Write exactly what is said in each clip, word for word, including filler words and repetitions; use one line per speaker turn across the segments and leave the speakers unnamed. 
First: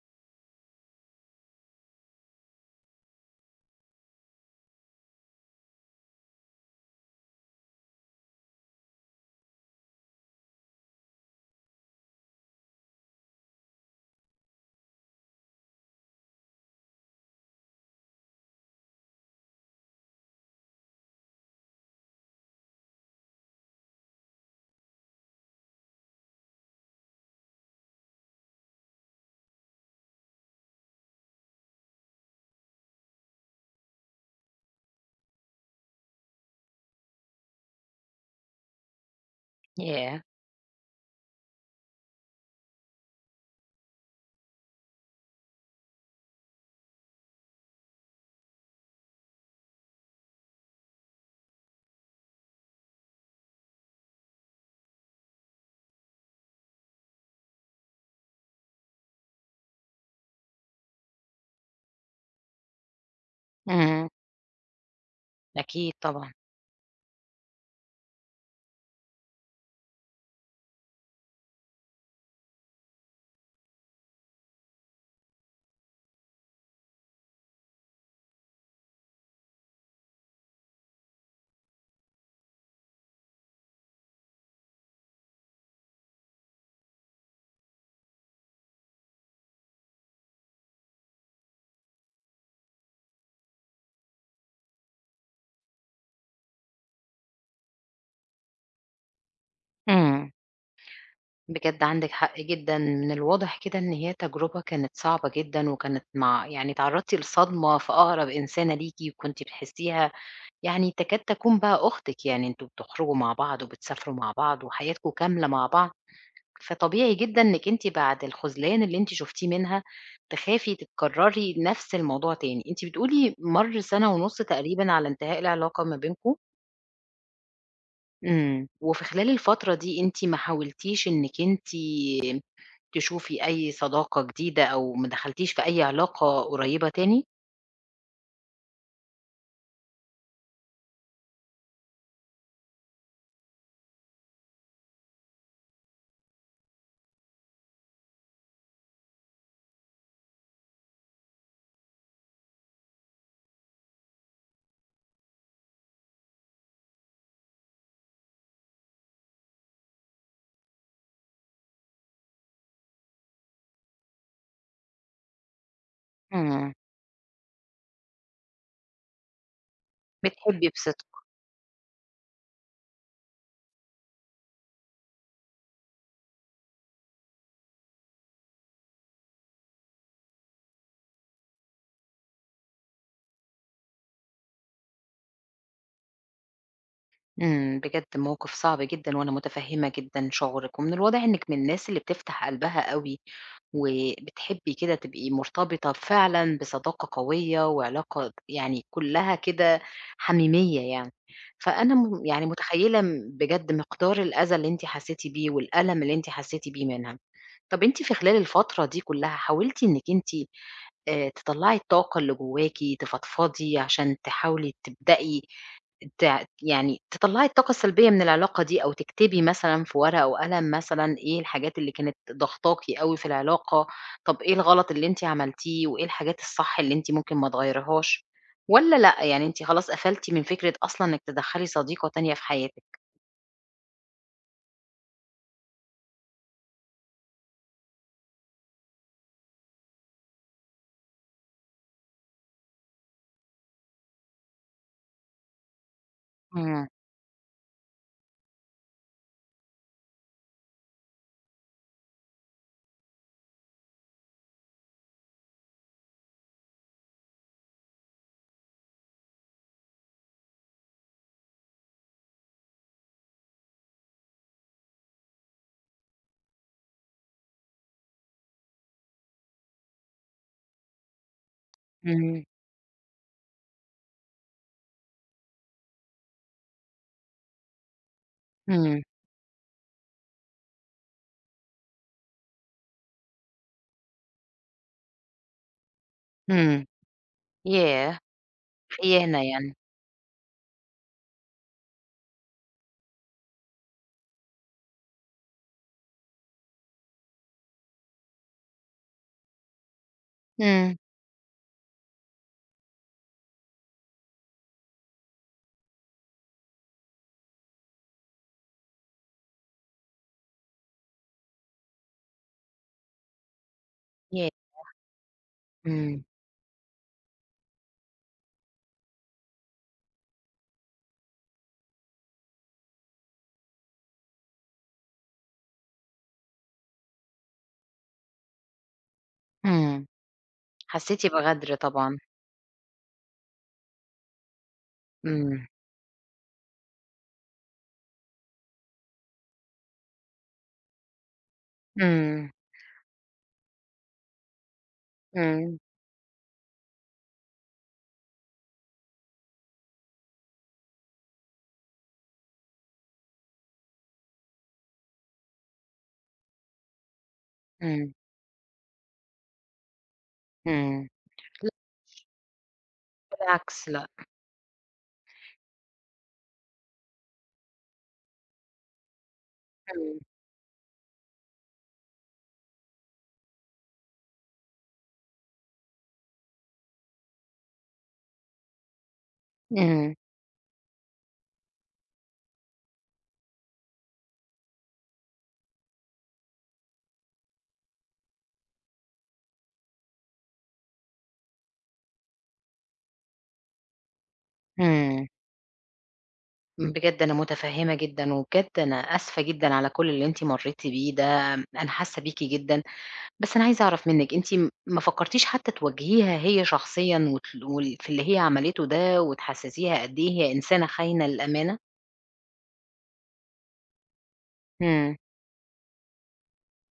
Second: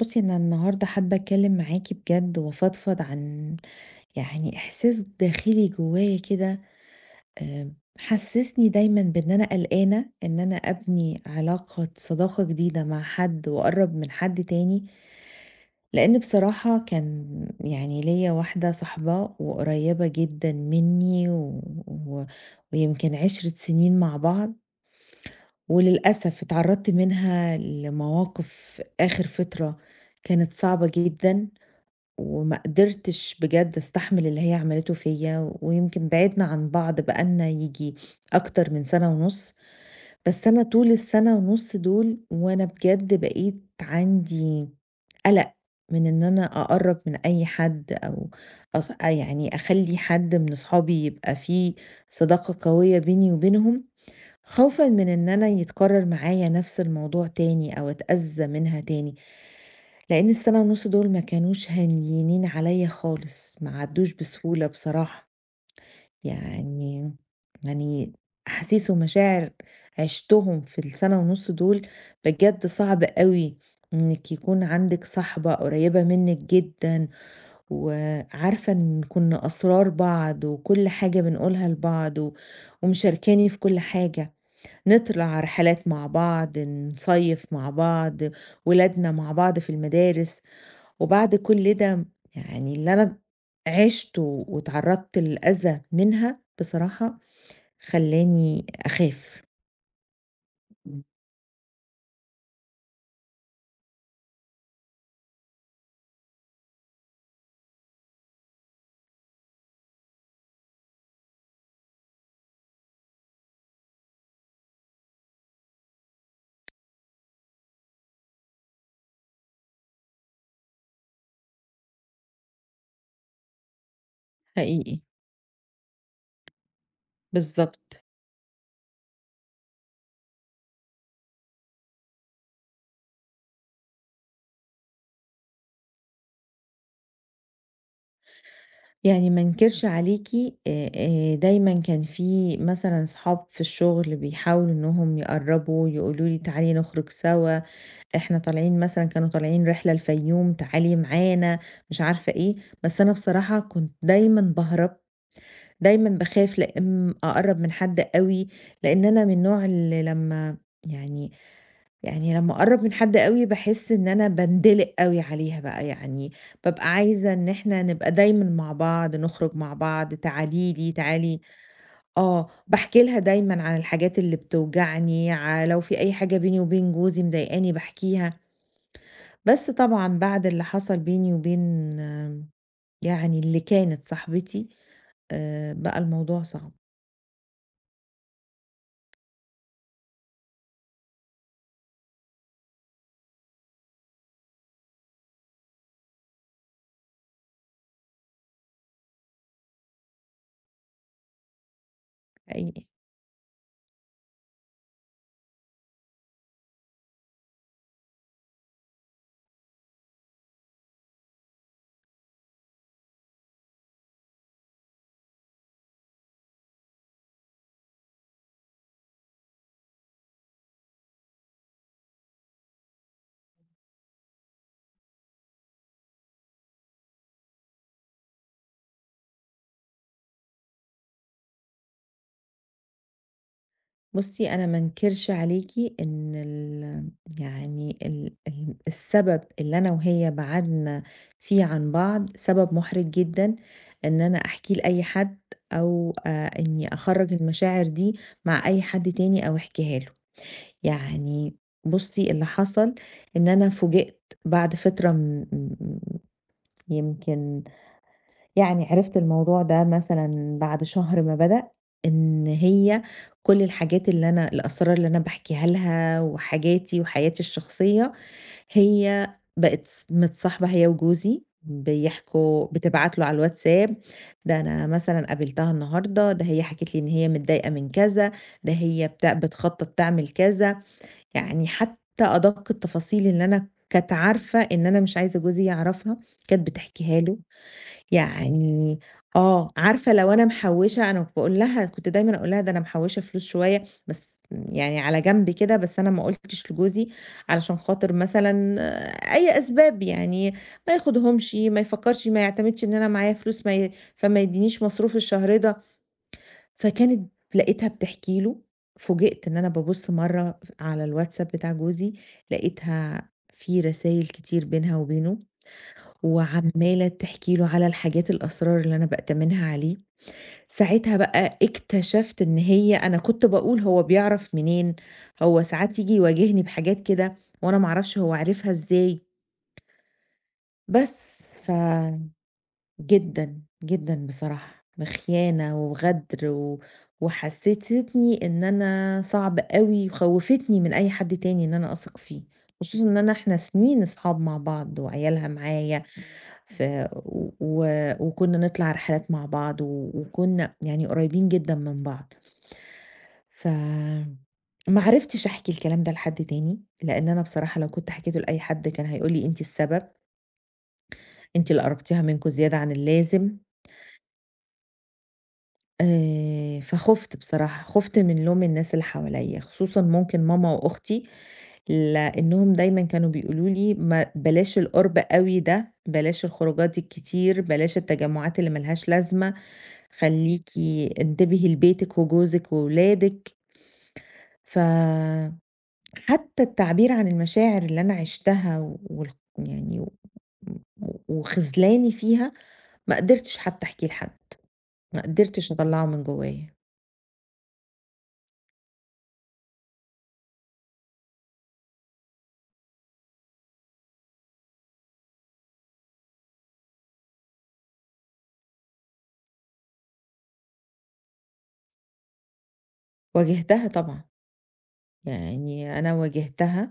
بُصّي، أنا النهارده حابة أتكلّم معاكِ بجد وأفضفض عن يعني إحساس داخلي جوّايا كده. آآ محسّسني دايمًا بإن أنا قلقانة إن أنا أبني علاقة صداقة جديدة مع حد وأقرّب من حد تاني، لإن بصراحة كان يعني ليّا واحدة صاحبة وقريّبة جدًا منّي و و ويمكن عشر سنين مع بعض. وللأسف اتعرّضت منها لمواقف آخِر فترة كانت صعبة جدًا، وما قدرتش بجد أستحمل اللي هي عملته فيّا، ويمكن بعدنا عن بعض بقى لنا ييجي أكتر من سَنة ونُص،
ياه!
بس أنا طول السَنة ونُص دول وأنا بجد بقيت عندي قلق من إن أنا أقرّب من أي حد، أو أص يعني أخلّي حد من أصحابي يبقى في صداقة قوية بيني وبينهم، خوفًا من إن أنا يتكرر معايا نفس الموضوع تاني أو أتأذى منها تاني، لإن السنة ونُص دول ما كانوش هينين عليَّ خالص، ما
إمم،
عدّوش بسهولة بصراحة.
أكيد طبعًا،
يعني يعني أحاسيس ومشاعر عِشتهم في السنة ونُص دول بجد صعب أوي إنِّك يكون عندِك صاحبة قريبة منِّك جدًا، وعارفة إن كُنّا أسرار بعض وكل حاجة بنقولها لبعض و ومشاركاني في كل حاجة. نطلع رحلات مع بعض، نصيف مع بعض، ولادنا مع بعض في المدارس، وبعد كل ده يعني اللي أنا عِشته واتعرضت لأذى منها بصراحة خلّاني أخاف.
إمم،
إمم،
بجد عندِك حق جدًا، من الواضح كده إن هي تجربة كانت صعبة جدًا، وكانت مع يعني اتعرضتِ لصدمة في أقرب إنسانة ليكِ، وكنتِ بتحسيها يعني تكاد تكون بقى أختِك، يعني أنتم بتخرجوا مع بعض وبتسافروا مع بعض وحياتكم كاملة مع بعض، فطبيعي جدًا إنِك أنتِ بعد الخذلان اللي أنتِ شُفتيه منها تخافي تكرري نفس الموضوع تاني، أنتِ بتقولي مَر سنة ونُص تقريبًا
حقيقي،
على انتهاء العلاقة ما بينكم؟
بالضبط.
إمم. وفي خلال الفترة دي أنتِ ما حاولتيش إنِّك أنتِ تشوفي أي صداقة جديدة أو ما دخلتيش في أي علاقة قريّبة تاني؟
يعني ما أنكرش عليكِ. آآ، آآ، دايمًا كان في مثلًا صحاب في الشغل بيحاولوا إنهم يقرّبوا، يقولوا لي: تعالي نخرج سوا، إحنا طالعين مثلًا، كانوا طالعين رحلة الفيوم، تعالي معانا، مش عارفة إيه. بس أنا بصراحة كنت دايمًا باهرب، دايمًا باخاف لأ إمم أقرّب من حد أوي، لإن أنا من النوع اللي لمّا يعني، يعني لمّا أقرّب من حد أوي باحس إن أنا باندلق أوي عليها بقى، يعني
إمم.
بابقى عايزة إن إحنا نبقى دايمًا مع بعض، نخرج مع بعض،
بتحبّي
تعالي لي،
بصدق.
تعالي آه، باحكي لها دايمًا عن الحاجات اللي بتوجعني، ع لو في أي حاجة بيني وبين جوزي مضايقاني باحكيها. بس طبعًا بعد اللي حصل بيني وبين آه، يعني اللي كانت صاحبتي، آآ بقى الموضوع صعب.
إمم. بجد موقِف صعب جدًا وأنا مُتفهِّمة جدًا شعورِك ومن الواضح إنِّك من الناس اللي بتفتح قلبها أوي وبتحبي كده تبقي مرتبطة فعلًا بصداقة قوية وعلاقة يعني كلّها كده حميمية يعني، فأنا م يعني
حقيقي.
متخيّلة م بجد مقدار الأذى اللي أنتِ حسّيتِ بيه والألم اللي أنتِ حسّيتِ بيه منها. طَب أنتِ في خلال الفترة دي كلّها حاولتِ إنِّك أنتِ آآ تطلّعي الطاقة اللي جواكِ، تفضفضي عشان تحاولي تبدئي ت يعني تطلّعي الطاقة السلبية من العلاقة دي، أو تكتبي مثلًا في ورقة وقلم مثلًا إيه الحاجات اللي كانت ضاغطاكِ أوي في العلاقة، طَب إيه الغلط اللي أنتِ عملتيه، وإيه الحاجات الصح اللي أنتِ ممكن ما تغيّريهاش، والّا لأ، يعني أنتِ خلاص قفلتِ من فكرة أصلًا إنِّك تدخّلي صديقة تانية في حياتِك؟
بُصّي، أنا ما أنكرش عليكِ إن ال يعني ال ال السبب اللي أنا وهي بعدنا فيه عن بعض سبب محرج جدًا إن أنا أحكيه لأي حد، أو آآ
إمم،
إني أخرّج المشاعر دي مع أي حد تاني أو أحكيها له. يعني بُصّي، اللي حصل إن أنا فوجئت بعد فترة م م يمكن، يعني عرفت الموضوع ده مثلًا بعد شهر ما بدأ، إن هي كل الحاجات اللي أنا الأسرار اللي أنا باحكيها لها وحاجاتي وحياتي الشخصية، هي بقت ص متصاحبة هي وجوزي،
إمم،
بيحكوا، بتبعت له على الواتساب: ده أنا مثلًا قابلتها النهارده، ده هي حكت لي إن هي متضايقة من كذا، ده
إمم،
هي بتا بتخطط تعمل كذا، يعني حتى أدق التفاصيل اللي أنا كانت عارفة إن أنا مش عايزة جوزي يعرفها، كانت
إمم،
بتحكيها له.
ياه!
يعني
في إيه هنا
آه،
يعني؟
عارفة لو أنا محوّشة، أنا باقول لها، كنت دايمًا أقول لها: "ده أنا محوّشة فلوس شوية بس يعني على جنب كده، بس أنا ما قُلتش لجوزي علشان خاطر مثلًا، آه، أي أسباب، يعني ما
إمم،
ياخدهمش، ما يفكّرش، ما يعتمدش إن أنا معايا فلوس، ما ي فما يدّينيش مصروف الشهر ده." فكانت لقيتها بتحكي له. فوجئت إن أنا بابُص مرّة ف على الواتساب بتاع جوزي، لقيتها في رسايل
ياه!
كتير بينها وبينه.
إمم،
وعمّالة تحكي له على الحاجات الأسرار اللي أنا بأتمنها عليه. ساعتها بقى اكتشفت، إن هي، أنا كنت باقول هو بيعرف منين، هو ساعات ييجي يواجهني بحاجات كده وأنا ما أعرفش هو عرفها إزاي.
إمم. حسيتِ
بس ف
بغدر طبعًا،
جدًا، جدًا بصراحة،
إمم،
بخيانة وغدر، و وحسستني إن أنا صعب أوي، وخوّفتني من أي حد تاني إن أنا أثق فيه،
إمم،
خصوصًا إن أنا، إحنا سنين أصحاب مع بعض وعيالها
إمم،
معايا، ف و وكنا نطلع رحلات مع بعض و وكنا يعني قريبين جدًا من بعض. ف ما عرفتش أحكي الكلام ده لحد تاني، لإن أنا بصراحة لو كنت
إمم،
حكيته لأي حد كان هيقول لي: أنتِ السبب،
إمم،
أنتِ اللي قرّبتيها منكم زيادة عن اللازم.
بالعكس لأ،
آآ، فخُفت بصراحة، خُفت من لوم الناس اللي حواليّا، خصوصًا
إمم،
ممكن ماما وأختي، لإنهم دايمًا كانوا بيقولوا لي: ما بلاش القُرب أوي ده، بلاش الخروجات الكتير، بلاش التجمعات اللي ما لهاش لازمة،
إمم،
خلّيكِ انتبهي لبيتِك وجوزِك وولادِك. فحتى التعبير عن المشاعر اللي أنا عِشتها و- وال يعني و و- وخذلاني فيها ما قدرتش حتى أحكيه لحد، ما
إمم،
قدرتش أطلّعه من جوايا.
بجد أنا متفهمة جدًا، وبجد أنا آسفة جدًا على كل اللي أنتِ مريتِ بيه ده، أنا حاسة بيكِ جدًا، بس أنا عايزة أعرف منِك أنتِ م ما فكرتيش حتى تواجهيها هي شخصيًا وتل وال في اللي هي عملته ده، وتحسسيها قد إيه هي إنسانة خاينة للأمانة؟
واجهتها طبعًا.
إمم،
يعني أنا واجهتها،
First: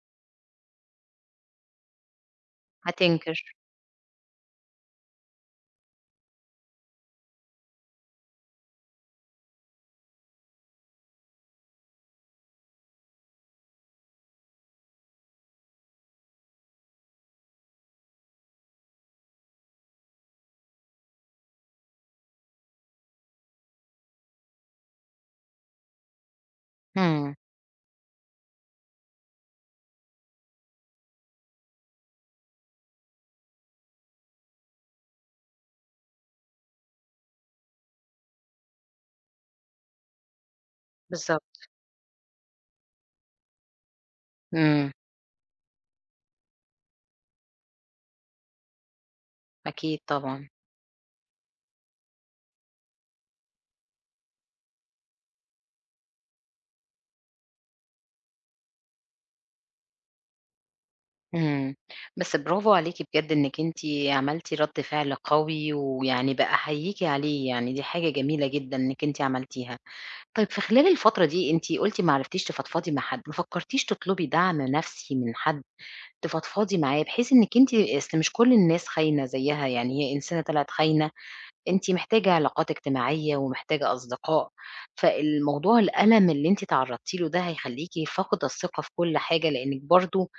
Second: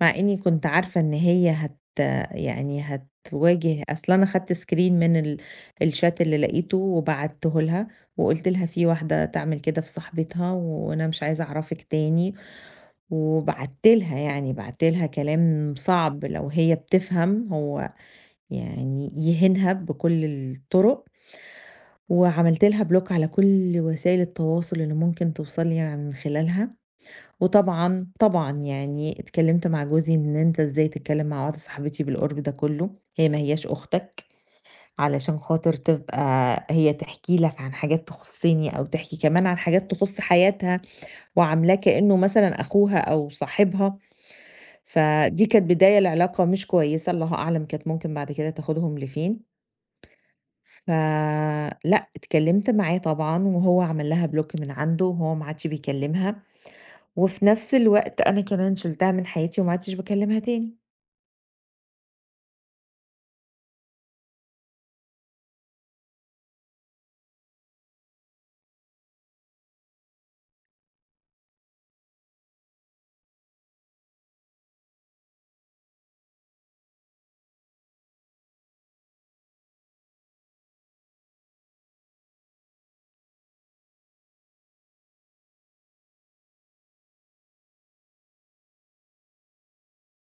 مع إني كنت عارفة إن هي هت يعني
هتنكر،
هتواجه. أصل أنا خدت screen من ال الchat اللي لقيته وبعته لها، وقُلت لها: في واحدة تعمل كده في صاحبتها، وأنا مش عايزة أعرفِك تاني. وبعتّ لها يعني بعتّ لها كلام صعب لو هي بتفهم هو يعني يهينها بكل الطرق، وعملت لها block على كل وسائل التواصل اللي ممكن توصل لي عن خلالها.
إمم،
وطبعًا، طبعًا يعني اتكلّمت مع جوزي إن: أنت إزاي تتكلّم مع واحدة صاحبتي بالقُرب ده كلّه؟ هي ما هياش أختك، علشان خاطر تبقى هي تحكي لك عن حاجات تخُصّني، أو تحكي كمان عن حاجات تخُص حياتها،
بالضبط،
وعاملاه كإنّه مثلًا أخوها أو صاحبها.
إمم،
فدي كانت بداية لعلاقة مش كويسة، الله أعلم كانت ممكن بعد كده تاخدهم لفين.
أكيد طبعًا.
فلأ، اتكلّمت معاه طبعًا، وهو عمل لها block من عنده، وهو ما عادش بيكلّمها، وفي نفس الوقت أنا كمان شِلتها من حياتي، وما عدتش باكلمها تاني.
إمم. بس برافو عليكِ بجد إنِّك أنتِ عملتِ رَد فعل قوي، ويعني باحييكِ عليه، يعني دي حاجة جميلة جدًا إنِّك أنتِ عملتيها. طيب في خلال الفترة دي أنتِ قُلتِ ما عرفتيش تفضفضي مع حد، ما فكرتيش تطلبي دعم نفسي من حد تفضفضي معاه، بحيث إنِّك أنتِ أصل مش كل الناس خاينة زيها، يعني هي إنسانة طلعت خاينة، أنتِ محتاجة علاقات اجتماعية ومحتاجة أصدقاء، فالموضوع الألم اللي أنتِ تعرضتِ له ده هيخلّيكِ فاقدة الثقة في كل حاجة، لإنِّك برضه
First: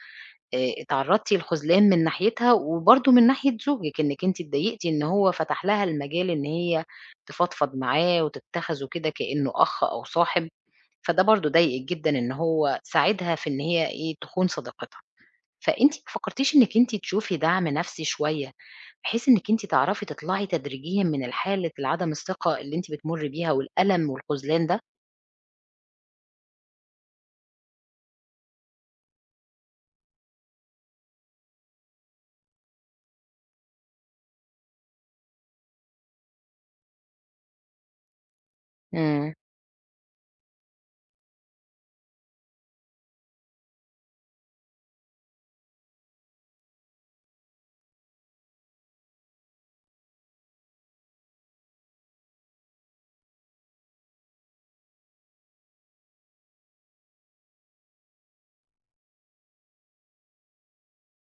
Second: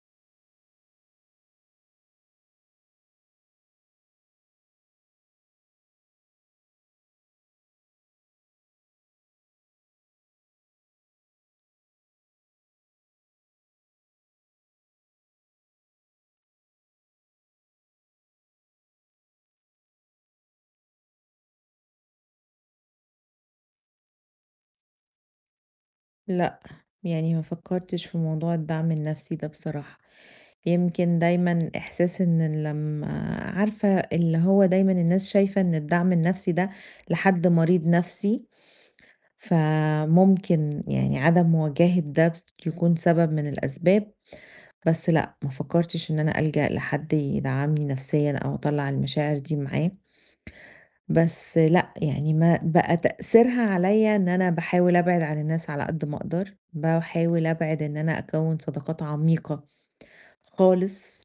آآ اتعرّضتِ لخذلان من ناحيتها وبرضه من ناحية زوجِك، إنِّك أنتِ اتضايقتِ إن هو فتح لها المجال إن هي تفضفض معاه وتتّخذه كده كإنه أخ أو صاحب، فده برضه ضايقِك جدًا إن هو ساعدها في إن هي إيه، تخون صداقتها. فأنتِ ما فكّرتيش إنِّك أنتِ تشوفي دعم نفسي شوية، بحيث إنِّك أنتِ تعرفي تطلعي تدريجيًا من الحالة العدم الثقة اللي أنتِ بتمُرّي بيها والألم والخذلان ده؟
لأ، يعني ما فكرتش في موضوع الدعم النفسي ده بصراحة. يمكن دايمًا إحساس إن لمّا، عارفة اللي هو دايمًا الناس شايفة إن الدعم النفسي ده لحد مريض نفسي،
إمم،
فممكن يعني عدم مواجهة ده بس يكون سبب من الأسباب. بس لأ، ما فكرتش إن أنا ألجأ لحد يدعمني نفسيًا أو أطلّع المشاعر دي معاه. بس لأ، يعني ما بقى تأثيرها عليَّ إن أنا باحاول أبعد عن الناس على قد ما أقدر، باحاول أبعد إن أنا أكوّن صداقات عميقة خالص.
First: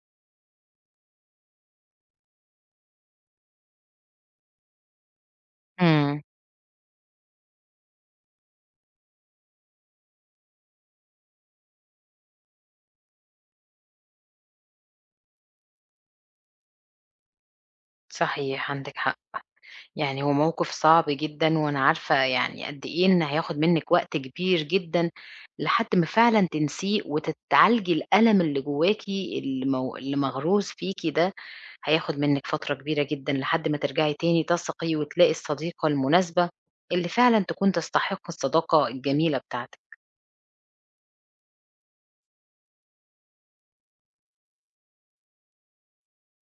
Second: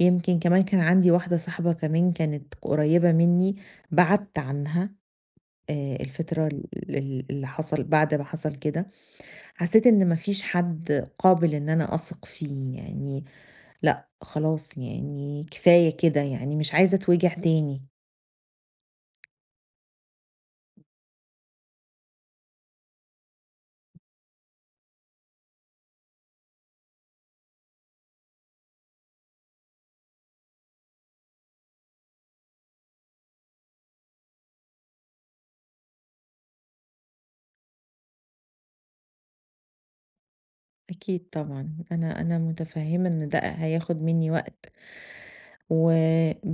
يمكن كمان كان عندي واحدة صاحبة كمان كانت قريّبة منّي، بعدت عنها آآ
إمم،
الفترة ال ال اللي حصل بعد ما حصل كده، حسّيت إن ما فيش حد قابل إن أنا أثق فيه. يعني لأ، خلاص يعني كفاية كده، يعني مش عايزة أتوجع تاني.
صحيح عندِك حق. يعني هو موقف صعب جدًا، وأنا عارفة يعني قد إيه إن هياخد منِّك وقت كبير جدًا لحد ما فعلًا تنسيه وتتعالجي الألم اللي جواكِ اللي مو اللي مغروس فيكِ ده، هياخد منِّك فترة كبيرة جدًا لحد ما ترجعي تاني تثقي وتلاقي الصديقة المناسبة، اللي فعلًا تكون تستحق الصداقة الجميلة بتاعتِك.
أكيد طبعًا، أنا أنا متفهّمة إن ده هياخد منّي وقت، و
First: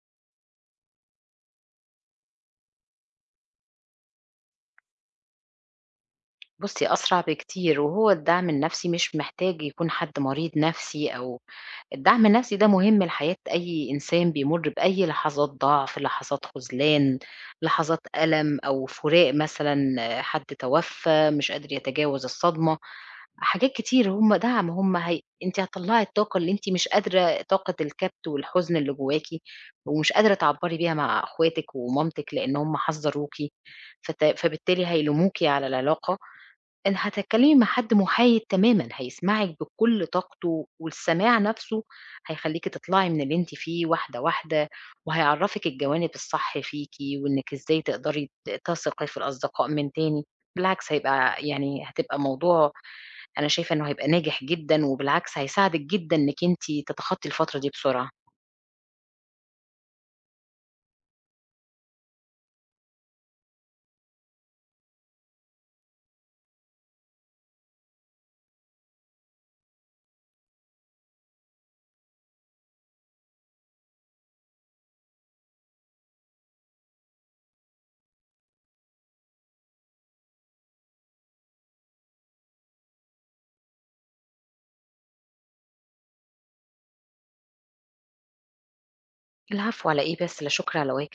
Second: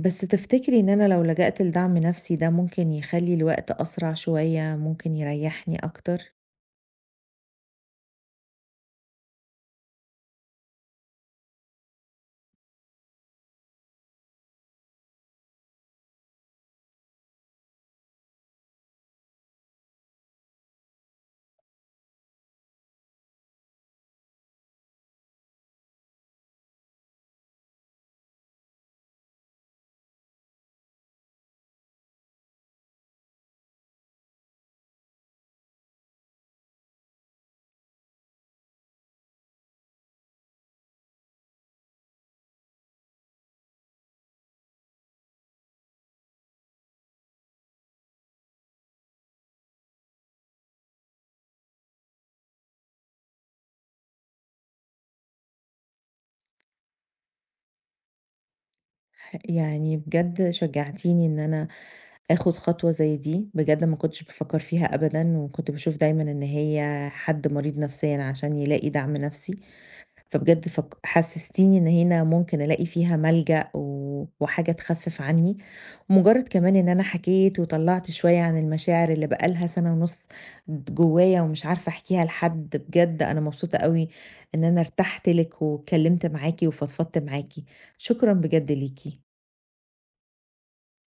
بس تفتكري إن أنا لو لجأت لدعم نفسي ده ممكن يخلّي الوقت أسرع شوية، ممكن يريّحني أكتر؟
بُصي أسرع بكتير، وهو الدعم النفسي مش محتاج يكون حد مريض نفسي أو الدعم النفسي ده مهم لحياة أي إنسان بيمُر بأي لحظات ضعف، لحظات خذلان، لحظات ألم أو فراق مثلًا، آه، حد توفّى مش قادر يتجاوز الصدمة، حاجات كتير هم دعم، هم هي أنتِ هتطلّعي الطاقة اللي أنتِ مش قادرة طاقة الكبت والحزن اللي جواكِ ومش قادرة تعبّري بيها مع أخواتِك ومامتِك لإن هم حذّروكِ، فت فبالتالي هيلوموكِ على العلاقة، إن هتتكلمي مع حد محايد تمامًا، هيسمعِك بكل طاقته، والسماع نفسه هيخلّيكِ تطلعي من اللي أنتِ فيه واحدة، واحدة، وهيعرّفِك الجوانب الصح فيكِ، وإنِّك إزاي تقدري ت تثقي في الأصدقاء من تاني، بالعكس هيبقى يعني هتبقى موضوع أنا شايفة إنه هيبقى ناجح جدًا، وبالعكس هيساعدِك جدًا إنِّك أنتِ تتخطي الفترة دي بسرعة.
ح يعني بجد شجّعتيني إن أنا آخُد خطوة زي دي، بجد ما كنتش بافكّر فيها أبدًا، وكنت باشوف دايمًا إن هي حد مريض نفسيًا عشان يلاقي دعم نفسي. فبجد فك حسستيني إن هنا ممكن ألاقي فيها ملجأ، و وحاجة تخفف عني. مجرد كمان إن أنا حكيت وطلعت شوية عن المشاعر اللي بقى لها سنة ونص جوايا ومش عارفة أحكيها لحد، بجد أنا مبسوطة أوي إن أنا ارتحت لِك واتكلمت معاكِ وفضفضت معاكِ. شكرًا بجد ليكِ.
العفو على إيه بس، لا شكر على واجب.